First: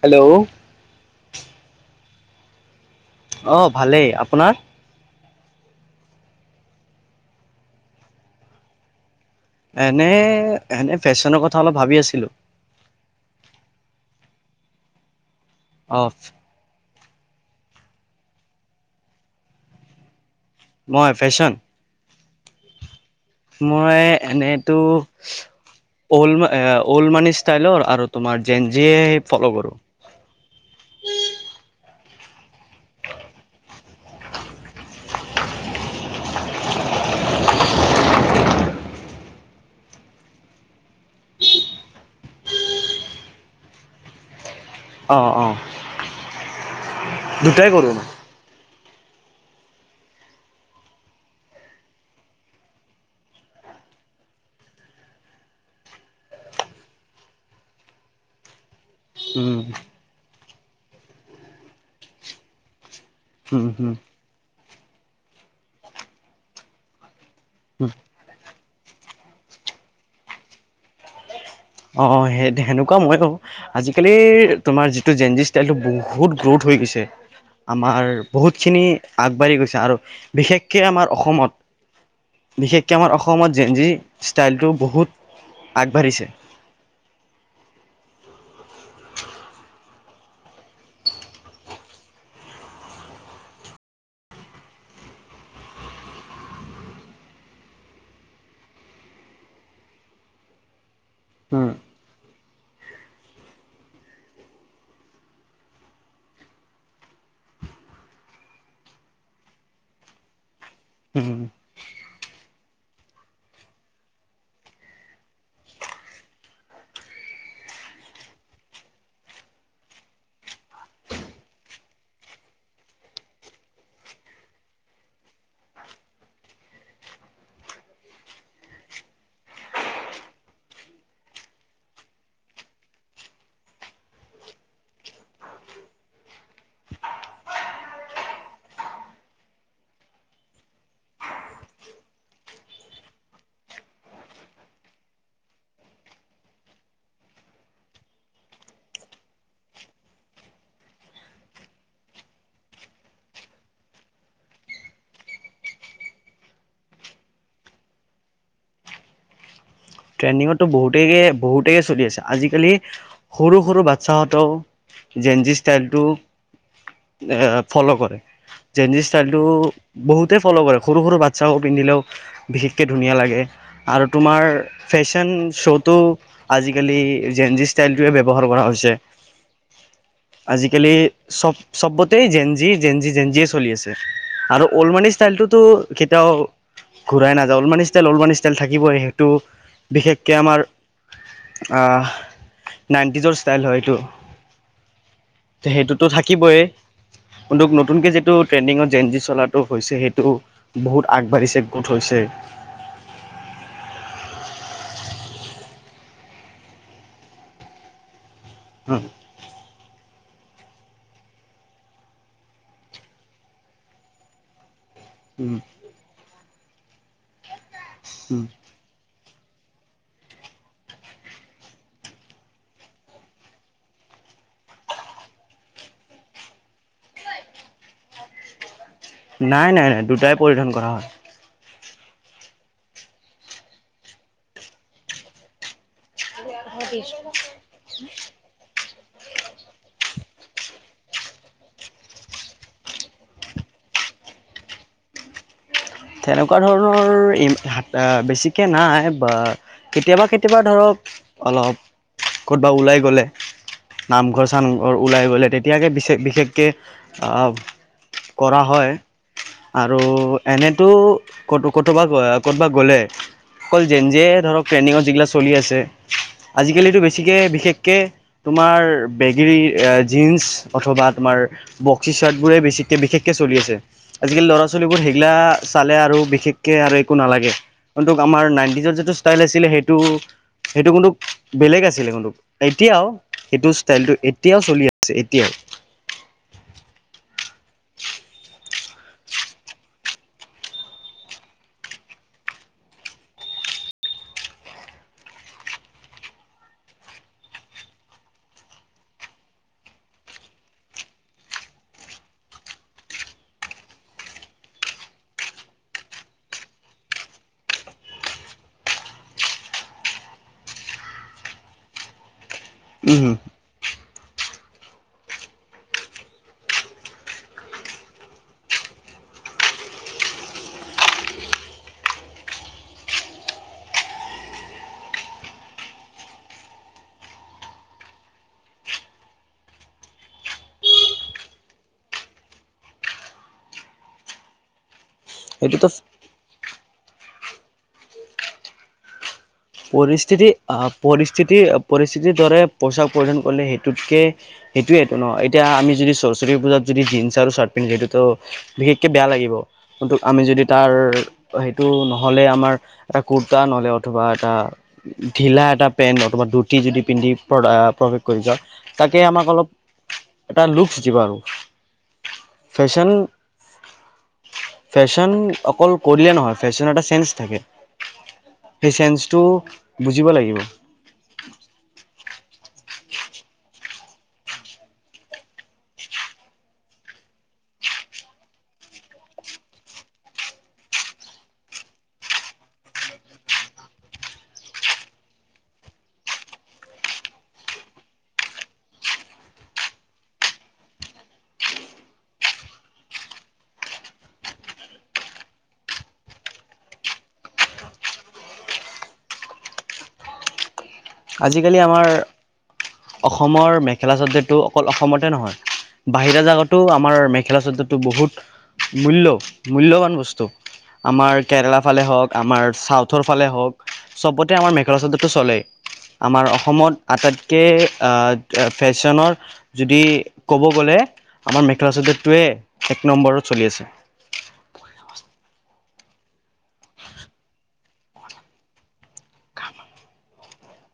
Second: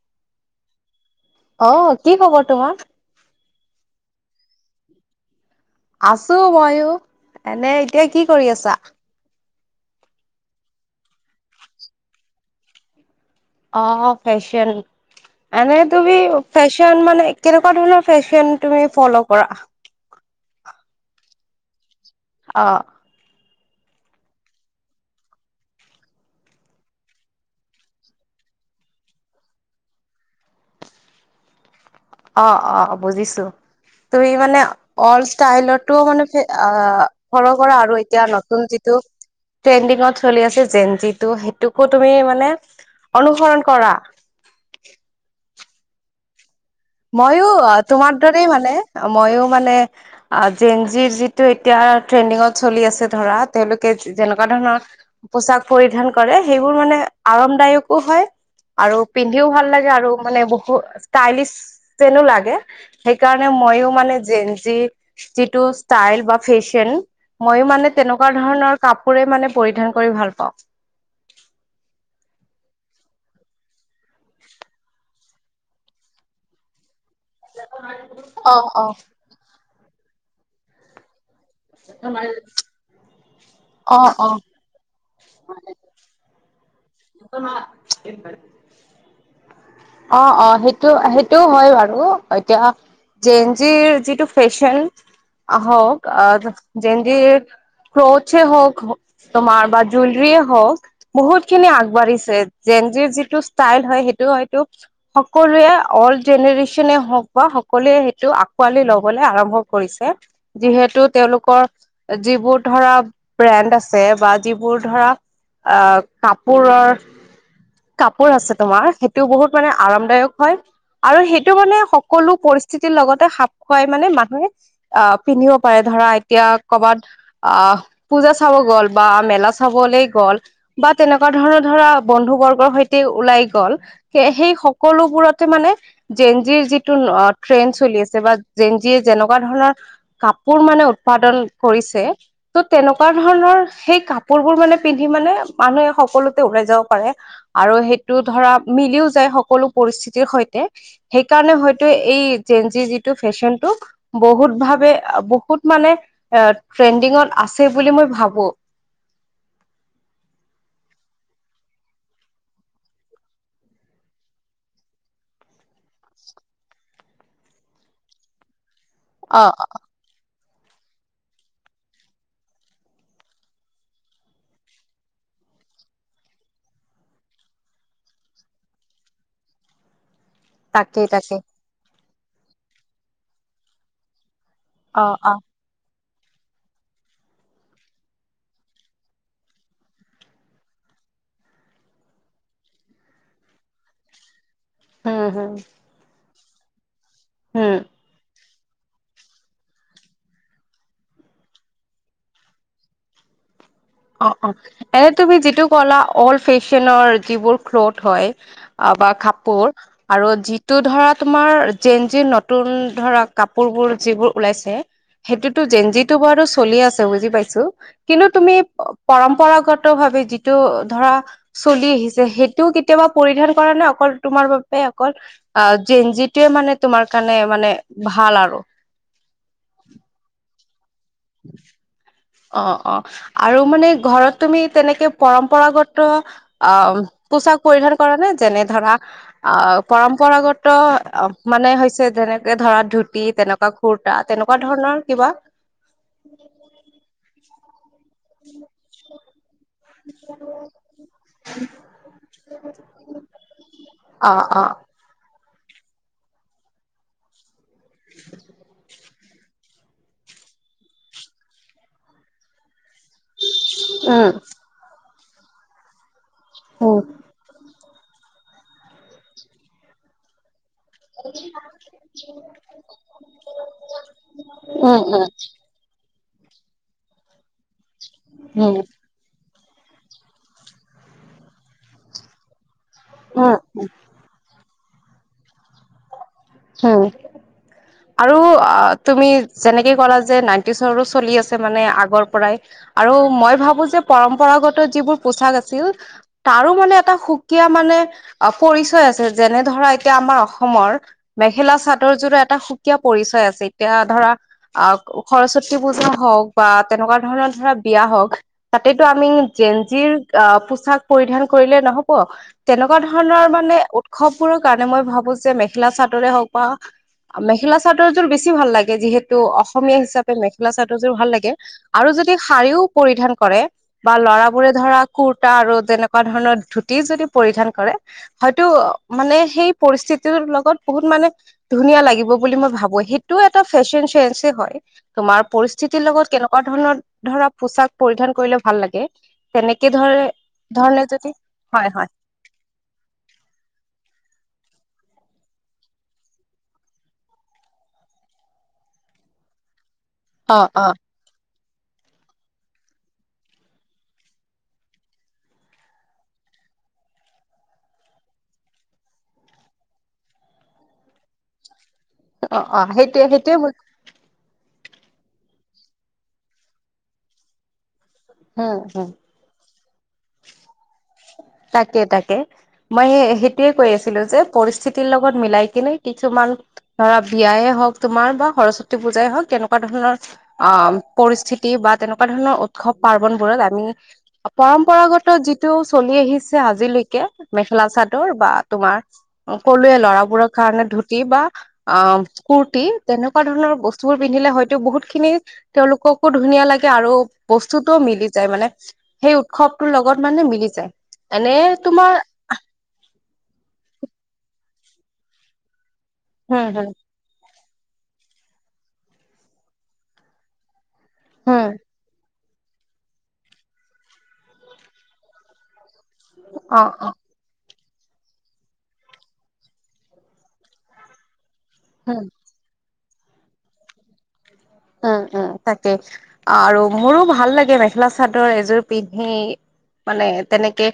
Hello! অ' কি খবৰ তোমাৰ? অ' ভালেই। আপোনাৰ? আছো ময়ো এনে। এতিয়া কি কৰি আছা? এনেই, এনে ফেশ্বনৰ কথা অলপ ভাবি আছিলোঁ। অ' ফেশ্বন। এনেই অ তুমি ফেচ কিমান মানে কেনেকুৱা ধৰণৰ ফেশ্বন তুমি ফ'লো কৰা? মই ফেশ্বন? অ'। মই এনেইতো অল্ড মে এ অল্ড মানি ষ্টাইলৰ আৰু তোমাৰ যেঞ্জিয়ে সেই ফ'লো কৰো। উম [unintelligible] অ' অ' বুজিছোঁ। তুমি মানে অল ষ্টাইলৰটোও মানে ফে আ ফল' কৰা আৰু এতিয়া নতুন যি টো ট্ৰেণ্ডিংত চলি আছে যেঞ্জিটো সেইটোকো তুমি মানে অনুসৰণ কৰা? অ' অ'। মইও দুটাই কৰোঁ মই তোমাৰ দৰেই মানে মইও মানে আ যেঞ্জিৰ যিটো এতিয়া ট্ৰেণ্ডিংত চলি আছে ধৰা তেওঁলোকে যেনেকুৱা ধৰণৰ পোচাক পৰিধান কৰে সেইবোৰ মানে আৰামদায়কো হয় আৰু পিন্ধিও উম ভাল লাগে আৰু মানে বহু ষ্টাইলিছ যেনো লাগে। সেইকাৰণে হুম মইয়ো হুম মানে যেঞ্জি যিটো ষ্টাইল বা ফেশ্বন মইয়ো হুম মানে তেনেকুৱা ধৰণৰ কাপোৰে মানে পৰিধান কৰি ভাল পাওঁ। অ' অ' সেই - সেনেকুৱা মইও। আজিকালিৰ তোমাৰ যিটো যেঞ্জি ষ্টাইলটো বহুত গ্ৰোথ হৈ গৈছে। আমাৰ অ বহুতখিনি অ আগবাঢ়ি গৈছে আৰু বিশেষকে আমাৰ অসমত। বিশেষকে আমাৰ অসমত যেঞ্জি অ অ ষ্টাইলটো বহুত আগবাঢ়িছে। [unintelligible] অ' অ' সেইটো - সেইটোও হয় বাৰু এতিয়া যেঞ্জিৰ যিটো ফেশ্বন আ হক আ যেঞ্জিৰ ক্ৰোচে হওক তোমাৰ বা জুলৰিয়ে হওক বহুত উম খিনি আগবাঢ়িছে যেঞ্জিৰ যিটো ষ্টাইল হয় সেইটো হয় টো সকলোৱে অল্ড জেনেৰেচনে হওঁক বা সকলোৱে সেইটো আকোৱালি ল'বলে আৰম্ভ ভ কৰিছে। যিহেতু উম, তেওঁলোকৰ যিবোৰ ধৰা ব্ৰেণ্ড আছে বা যি এইবোৰ ধৰা আ কাপোৰৰ, কাপোৰ আছে তোমাৰ [unintelligible] টো বহুত মানে আৰামদায়ক হয় আৰু সেইটো মানে সকলো পৰিস্থিতিৰ লগতে সাপ খুৱাই মানে মানুহে অ পিন্ধিব পাৰে ধৰা এতিয়া, কৰ'বাত অ পুজা চাব গ'ল বা। বা মেলা চাবলৈ গ'ল, বা তেনেকুৱা ধৰণৰ ধৰা বন্ধু বৰ্গৰ সৈতে ওলাই গ'ল। সেই সকলোবোৰতে মানে, জেঞ্জিৰ যিটো অ ট্ৰেন চলি আছে বা জেঞ্জিৰ। যেনেকুৱা ধৰণৰ কাপোৰ মানে উৎপাদন কৰিছে ত' তেনেকুৱা ধৰণৰ সেই। কাপোৰ বোৰ মানে পিন্ধি মানে মানুহে সকলোতে ওলাই যাব পাৰে আৰু সেইটো ধৰা। মিলিও যায় সকলো পৰিস্থিতিৰ সৈতে সেইকাৰণে হয়তো এই জেনজিৰ যিটো ফেশ্বনটো [unintelligible] [unintelligible] বহুত ভাৱে বহুত মানে এ ট্ৰেণ্ডিঙত আছে বুলি মই ভাবো। [inaudible] ট্ৰেইডিঙো বহুতেই-বহুতেই চলি আছে আজিকালি সৰু-সৰু বাচ্ছাহঁতেও [unintelligible] জেঞ্জি ষ্টাইলটো এ ফলো কৰে। জেঞ্জি ষ্টাইলটো অ অ বহুত। তাতেই ফ'ল' কৰে সৰু-সৰু বাচ্ছাও পিন্ধিলেও বিশেষকৈ ধুনীয়া লাগে আৰু তোমাৰ [unintelligible] ফেশ্বন শ্ব'তটো আজিকালি জেঞ্জি ষ্টাইলটোৱেই ব্যৱহাৰ কৰা হৈছে। আজিকালি তাকেই তাকে চব-চবতেই জেঞ্জি-জেঞ্জি-জেঞ্জিয়েই চলি আছে। আৰু অ ওলমাৰি অ ষ্টাইলটোতো [unintelligible] তেওঁ ঘূৰাই নাযাও না ওলমান ষ্টাইল ওলমান ষ্টাইল থাকিবই সেইটো। [unintelligible] বিশেষকে আমাৰ আহ নাইনটিজৰ ষ্টাইল হয় এইটো। হম হম সেইটোতো থাকিবই ন্তোক হম নতুনকে যিটো [inaudible] ট্ৰেণ্ডিঙত জেঞ্জি চলাটো হৈছে, সেইটো বহুত আগবাঢ়িছে গোট হৈছে। [unintelligible] অ অ এনে তুমি যিটো ক'লা, অল্ড ফেশ্বনৰ যিবোৰ ক্ল'থ হয়। আহ বা কাপোৰ আৰু যি [unintelligible] [unintelligible] টো ধৰা তোমাৰ জেন-জিৰ নতুন ধৰা কাপোৰবোৰ যিবোৰ ওলাইছে। সেইটোতো জেঞ্জিটো বাৰু চলি আছে বুজি পাইছো কিন্তু তুমি [unintelligible] পৰম্পৰাগত ভাৱে যিটো ধৰা চলি আহিছে সেইটো কেতিয়াবা পৰিধান কৰা নাই অকল। তোমাৰ বাবে অকল, আ জেঞ্জিটোৱে মানে তোমাৰ কাৰণে মানে ভাল আৰু। নাই নাই নাই দুটাই পৰিধান কৰা হয়। [inaudible] অ অ, আৰু মানে ঘৰত তুমি তেনেকে পৰম্পৰাগত। অ পোচাক পৰিধান কৰা নে যেনে ধৰা [unintelligible] অ পৰম্পৰাগত মানে হৈছে যেনেকে ধৰা ধুতি তেনেকুৱা খুুৰ [unintelligible] তেনেকুৱা ধৰণৰ কিবা? তেনেকুৱা ধৰণৰ ইম হাত। আ বেছিকে নাই বা কেতিয়াবা কেতিয়াবা ধৰক অলপ। ক'তবা ওলাই গ'লে অ অ নামঘৰ-চামঘৰ ওলাই গ'লে তেতিয়া। এইয়াকে বিশেষকে-বিশেষকে আহ কৰা হয়। আৰু এনে। ক'ব'বা গ'লে অকল যেন যে ধৰক ট্ৰেইনিত যিগা [inaudible] চলি আছে আজিকালিতো উম বেছিকে বিশেষ [unintelligible] [unintelligible] তোমাৰ বেগেৰী জীন্চ। অথবা তোমাৰ, বক্সি চাৰ্টবোৰে বেছিকে বিশেষকে চলি আছে আজিকালি ল'ৰা ছোৱালীবোৰ উম উম সেইগিল্লা। আৰু বিশেষকে আৰু একো নালাগে কিন্তু আমাৰ উম নাইনটিজৰ যিটো ষ্টাইল আ। আছিলে সেইটো সেইটো কিন্ত বেলেগ আছিলে কিন্তন্তু [inaudible] এতিয়াও, উম সেইটো ষ্টাইলটো এতিয়াও চলি আছে এতিয়াও। উম। আৰু আ তুমি যেনেকে কৰা যে, নাইনটিচৰো চলি আছে মানে আগৰ পৰাই। আৰু মই ভাবো যে পৰম্পৰাগত যিবোৰ পোচাক আছিল তাৰো মানে এটা সুকীয়া। মানে পৰিচয় আছে যেনে ধৰা, এতিয়া আমাৰ অসমৰ মেখেলা-চাদৰযোৰা এটা সুকীয়া পৰিচয় আছে এতিয়া ধৰা আহ সৰস্বতী পূজা হওক। [unintelligible] বা তেনেকুৱা ধৰণৰ ধৰা বিয়া হ‌ওক তাতেইটো আমি জেঞ্জিৰ পোছাক পৰিধান [unintelligible] কৰিলে নহব তেনেকুৱা উম ধৰণৰ মানে উৎসৱবোৰৰ কাৰণে মই ভাবো যে মেখেলা-চাদৰ [unintelligible] তোৰে হওক পা [unintelligible] মেখেলা চাদৰযোৰ বেছি ভাল লাগে যিহেতু অসমীয়া হিচাপে মেখেলা চাদৰযোৰ ভাল লাগে আৰু যদিও শাৰিও পৰিধান কৰে বা ল'ৰাবোৰে ধৰা কোৰ্টা আৰু তেনেকুৱা ধৰণৰ ধুতি যদি পৰিধান কৰে হয়তো মানে সেই পৰিস্থিতিৰ লগত বহুত মানে ধুনীয়া লাগিব বুলি মই ভাবো সেইটোও এটা ফেশ্বন চেস হয় তোমাৰ সেইটোতো পৰিস্থিতিৰ লগত কেনেকুৱা ধৰণৰ ধৰা পোচাক পৰিধান কৰিলে ভাল লাগে তেনেকে ধৰে পৰিস্থিতি আহ ধৰণে যদি হয় হয় পৰিস্থিতিৰ-পৰিস্থিতিৰ দৰে পোচাক পৰিধান কৰিলে সেইটোকে [unintelligible] সেইটোৱেইটো ন এতিয়া আমি যদি সৰস্বতী পূজাত যদি জিন্ছ আৰু চাৰ্ট পিন্ধো সেইটোতো বিশেষকৈ বেয়া লাগিব। আমি অ যদি অ তাৰ সেইটো নহ'লে আমাৰ কুৰ্তা নহ'লে অথবা [unintelligible] এটা ঢিলা এটা পেন্ অথবা ধুতি যদি পিন্ধি প্ৰৱেশ কৰি যাওঁ তাকে আমাৰ [inaudible] অলপ এটা লুপচ দিব আৰু [unintelligible] অ অ ফেশ্বন সেইটোৱে সেইটোৱে ফেশ্বন অকল কৰিলে নহয় ফেশ্বন এটা চেন্ঞ্চ থাকে। হুম হুম। টো বুজি ব লাগিব। তাকে তাকে মই স সেইটোয়ে কৈ আছিলো যে পৰিস্থিতিৰ লগত মিলাই কিনে কিছুমান ধৰা বিয়। হ তোমাৰ বা সৰস্বতী পূজাই হওক তেনেকুৱা ধৰণৰ অ পৰিস্থিতি বা তেনেকুৱা ধৰণৰ উৎসৱ, পাৰ্বনবোৰত আমি পৰম্পৰাগত যিটো চলি আহিছে আজিলৈকে মেখেলা চ চাদৰ বা তোমাৰ কলৱে লৰাবোৰৰ কাৰণে ধুতি বা অ কুৰ্তি। তেনেকুৱা ধৰণৰ বস্তু বোৰ পিন্ধিলে হয়তো বহুত খিনি তেওঁলোককো ধুনীয়া লাগে আৰু বস্তু তেওঁ মিলি যায় মানে সেই উৎসৱটোৰ লগত মানে মিলি যায়। এনে আজিকালি আমাৰ তোমাৰ অসমৰ মেখেলা চাদৰটো অকল অসমতে নহয়- বাহিৰা হম জাগাতো হম আমাৰ মেখেলা চাদৰ তোবহুত মূল্য মূল্যবান বস্তু। আমাৰ হম কেৰেলা ফালে হওঁক আমাৰ চাউথৰ ফালে হওক চবতে আমাৰ মেখেলা চাদৰ টো চলেই। আমাৰ অ অসমত অ আটাইতকৈ। ফেশ্বনৰ যদি ক'ব গ'লে আমাৰ মেখেলা হম চাদটোৱে। এক নম্বৰত চলি আছে উম উম তাকে আৰু মোৰো ভাল লাগে মেখেলা চাদৰ এযোৰ পিন্ধি। মানে তেনেকে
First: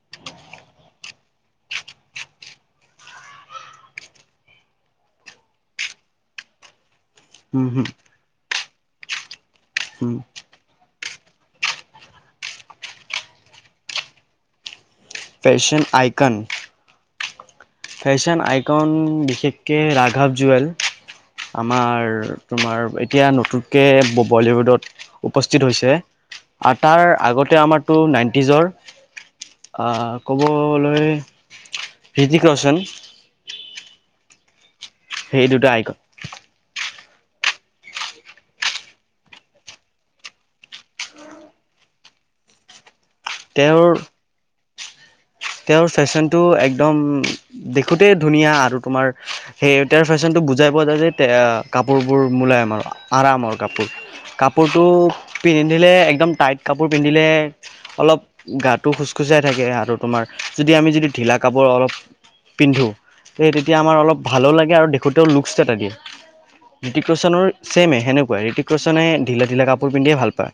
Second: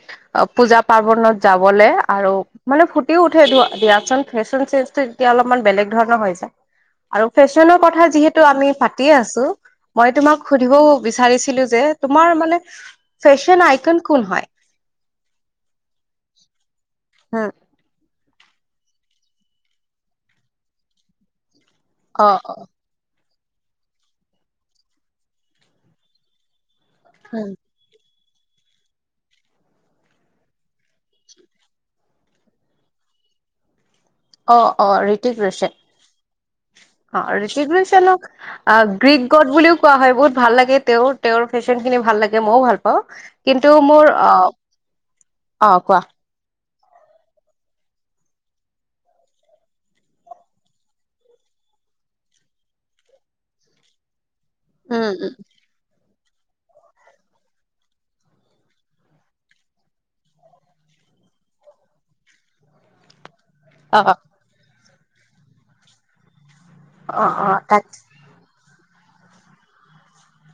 পূজা পাৰ্বনত যাবলৈ আৰু মানে ফুটিও উঠে ধ দা। চোন ফেশন চেঞ্জ এতিয়া অলপমান বেলেগ ধৰণৰ হৈ যায়। আৰু হুম ফেশ্বনৰ হুম কথা যিহেতু আমি পাতিয়ে আছো মই হুম তোমাক সুধিবও বিছাৰিছিলো দে তোমাৰ মানে ফেশ্বনৰ আইকন কোন হয়? ফেশন আইকন হা ফেশ্বন আইকন বিশেষকৈ ৰাঘৱ জুৱেল আমাৰ অ তোমাৰ এতিয়া নতুনকৈ বলীউডত উপস্থিত হৈছে, আৰু তাৰ আগতে আমাৰতো নাইন নিজৰ ক'বলৈ কিয় চোন অ অ ঋতিকেশ্যন। অ ঋতিকেশ্যন ক গ চানক গ্ৰীক গড বুলিও কোৱা হয় বহুত ভাল লাগে তেওঁ তেওঁৰ ফেশ্বন খিনি। ভাল লাগে মইও ভাল পাওঁ কিন্তু তেওঁৰ মোৰ আহ অ তেওঁৰ কোৱা। ফেশ্বনটো একদম দেখোঁতেই ধুনীয়া আৰু তোমাৰ সেই তেওঁৰ ফেশ্বনটো বুজাই পোৱা যায় যে কাপোৰবোৰ মোলায়ম আৰু আৰামৰ কাপোৰ কাপ কাপোৰটো উম উম পিন্ধিলে একদম টাইট কাপোৰ পিন্ধিলে অলপ গাটো খোজকোজাই থাকে আৰু তোমাৰ যদি আমি যদি ঢিলা কাপোৰ অলপ পিন্ধো। স তেতিয়া আমাৰ অ অলপ ভালো লাগে আৰু দেখোতেও লুকচ এটা থাকে অ ঋতিকেশ্যনৰ অ তাক ছেমে সেনেকুৱা ঋিতিকেশ্যনে ঢিলা ঢিলা কাপোৰ পিন্ধিয়ে ভাল পায়।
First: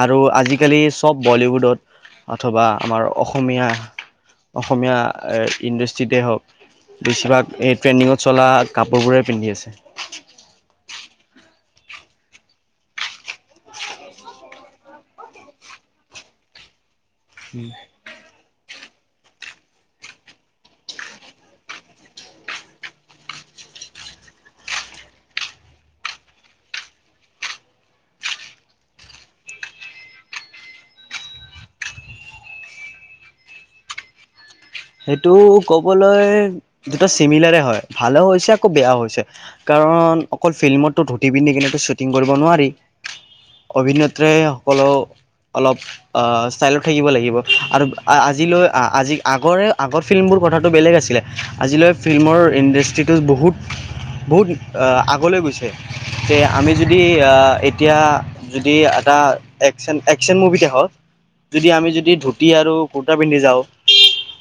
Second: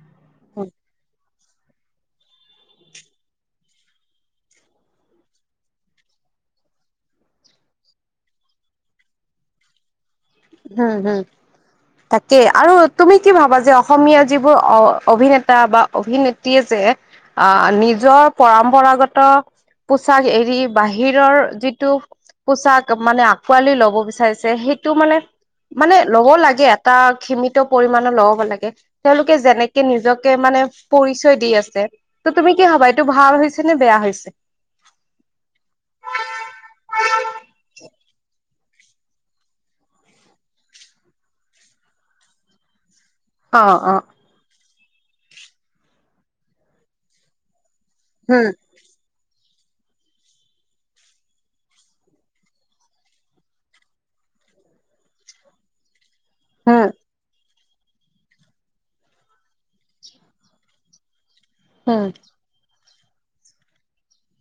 আৰু উম আজিকালি চব বলিউডত অথবা আমাৰ অসমীয়া। [unintelligible] অসমীয়া ইণ্ডাষ্ট্ৰিতে হওঁক বেছিভাগ এই ট্ৰেণ্ডিঙত চলা কাপোৰবোৰেই পিন্ধি আছে। হম হম তাকেই আৰু তুমি কি ভাবা যে অসমীয়া যিবোৰ অ। [unintelligible] অভিনেতা বা অভিনেত্ৰীয়ে যে আহ নিজৰ। পৰম্পৰাগত পোচাক এৰি বাহিৰৰ যিটো পোচাক মানে আঁকোৱালি ল'ব বিচাৰিছে সেইটো মানে মানে লব লাগে এটা সীমিত পৰিমানৰ লব লাগে তেওঁলোকে যেনেকে নিজকে। [unintelligible] মানে পৰিচয় দি আছে ত তুমি কি হবা এইটো ভাল হৈছে নে বেয়া হৈছে। সেইটো কবলৈ দুটা চিমিলাৰে হয় ভালে হৈছে আকৌ বেয়াও হৈছে কাৰণ। [unintelligible] কাৰণ অকল ফিল্মতো ধুতি পিন্ধি কিনে শ্বুটিং কৰিব নোৱাৰি অ অ অভিনেত্ৰাই। [unintelligible] কলেও অলপ ষ্টাইলত থাকিব লাগিব আৰু উম আজিলৈ আজি। আগৰে আগৰ ফিল্মবোৰ কথাটো বেলেগ আছিলে আজিলৈ ফিল্মৰ ইণ্ডাষ্ট্ৰিটো বহুত। [unintelligible] বহুত আগলৈ গৈছে যে আমি উম যদি। এতিয়া যদি এটা একচন একচন মুভি দেখক। [unintelligible] যদি আমি উম যদি ধুতি আৰু কুুৰ্তা পিন্ধি যাওঁ,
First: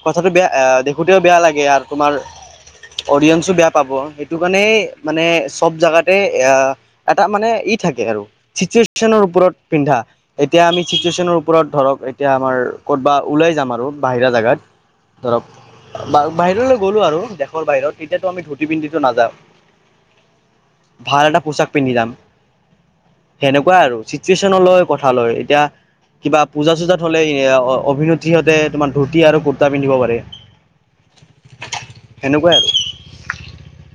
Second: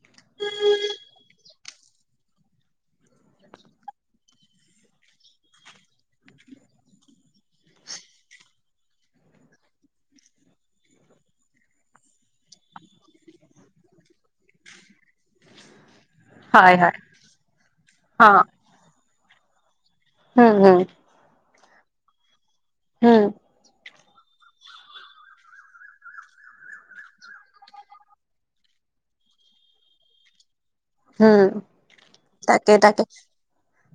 কথাটো বেয়া আহ দেখোতেও বেয়া লাগে আৰু তোমাৰ। [unintelligible] অডিয়েন্ঞ্চো বেয়া পাব সেইটো কাৰণেই মানে চব জোগাতে এ এটা মানে। [unintelligible] থাকে আৰু চিটুৱেচনৰ ওপৰত পিন্ধা এতিয়া আমি চিটুৱেচনৰ ওপৰত ধৰক এতিয়া আমাৰ [unintelligible] কৰ'বা ওলাই যাম আৰু বাহিৰা জেগাত [unintelligible] ধৰক হয় বাহিৰলৈ হয় গ'লো আৰু দেশৰ বাহিৰত অ এতিয়াতো আমি ধুতি পিন্ধটো নাযাওঁ উম উম ভাল এটা পোচাক পিন্ধি দাম উম সেনেকুৱাই আৰু টিউচন লৈ কথা লয় এতিয়া কিবা পূজা চূজাত হলে অভিনেত্ৰী সিহঁতে তোমাৰ ধূতি আৰু কুৰ্তা পিন্ধিব পাৰে। উম সেনেকুৱাই আৰু তাকে তাকে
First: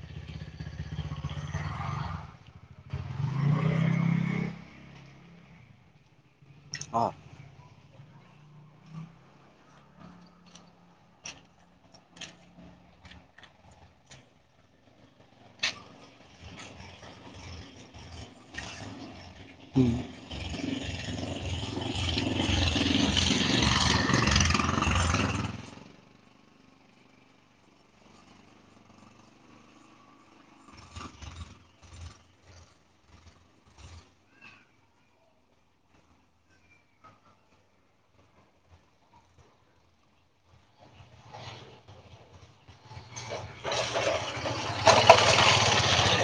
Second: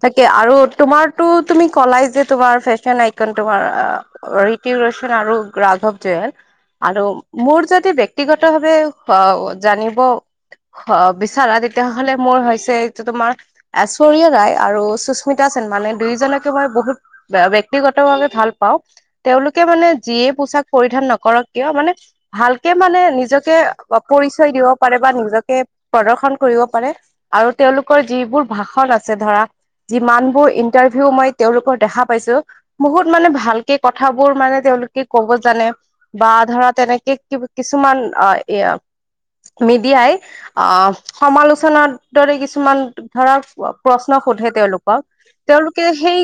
তাকে আৰু তোমাৰো তুমি কলাই যে তোমাৰ ফেচন আইকন তোমাৰ [unintelligible] জ আৰু মোৰ যদি। [unintelligible] ব্যক্তিগত ভাৱে অ জানিব বিচৰা [unintelligible] তেতিয়াহ'লে মোৰ হৈছেটো তোমাৰ এশ্বৰীয়া ৰায় আৰু সুস্মিতা সেন্ মানে দুয়ইজনকে মই [unintelligible] বহুত ব্যক্তিগত ভাৱে ভাল পাওঁ তেওঁলোকে মানে যিয়ে পোচাক পৰিধান নকৰক কিয় মানে ভালকে মানে নিজকে [unintelligible] পৰিচয় দিব পাৰে বা নিজকে প্ৰদৰ্শন কৰিব পাৰে আৰু তেওঁলোকৰ যিবোৰ ভাষণ আছে ধৰা [unintelligible] যিমান বোৰ ইণ্টাৰভিউ মই তেওঁলোকৰ দেখা পাইছো বহুত মানে ভালকে কথাবোৰ মানে। তেওঁলোকে ক'ব জানে বা ধৰা তেনেকে কিছুমান অ এ [unintelligible] মিডিয়াই আহ সমালোচনাৰ দৰে কিছুমান ধৰাৰ প্ৰশ্ন সোধে তেওঁলোকক তেওঁলোকে সেই।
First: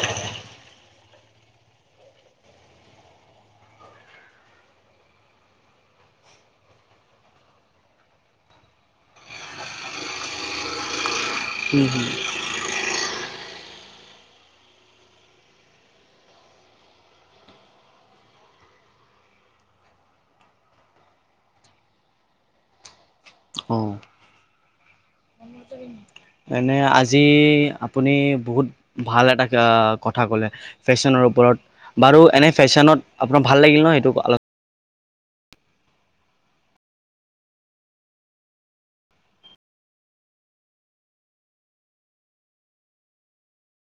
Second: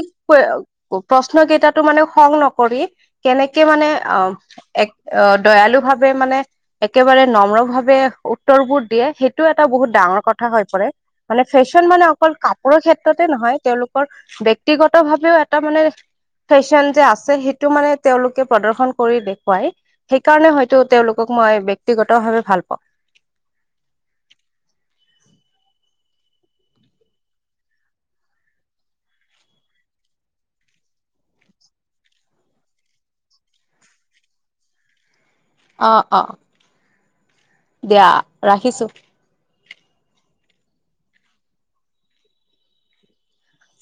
প্ৰশ্ন কেইটাতো মানে খং নকৰি কেনেকে মানে অ অ দয়ালু ভাৱে মানে একেবাৰে নম্ৰ ভাৱে উত্তৰবোৰ দিয়ে সেই। টো এটা বহুত ডাঙৰ কথা হৈ পৰে মানে ফেশ্বন মানে অকল কাপোৰৰ ক্ষেত্ৰ। নহয় তেওঁলোকৰ ব্যক্তিগত ভাৱেও এটা মানে। ফেশ্বন যে আছে সেইটো মানে তেওঁলোকে প্ৰদৰ্শন কৰি দেখুৱাই সেইকাৰণে হয়তো তেওঁলোকক। মই ব্যক্তিগত ভাৱে ভাল পাওঁ। অ এনে আজি আপুনি বহুত ভাল এটা কথা কলে ফেশ্বনৰ ওপৰত বাৰু এনে ফেশ্বনত আপোনাৰ ভাল লাগিল ন সেইটো অলপ। অ অ দিয়া ৰাখিছো।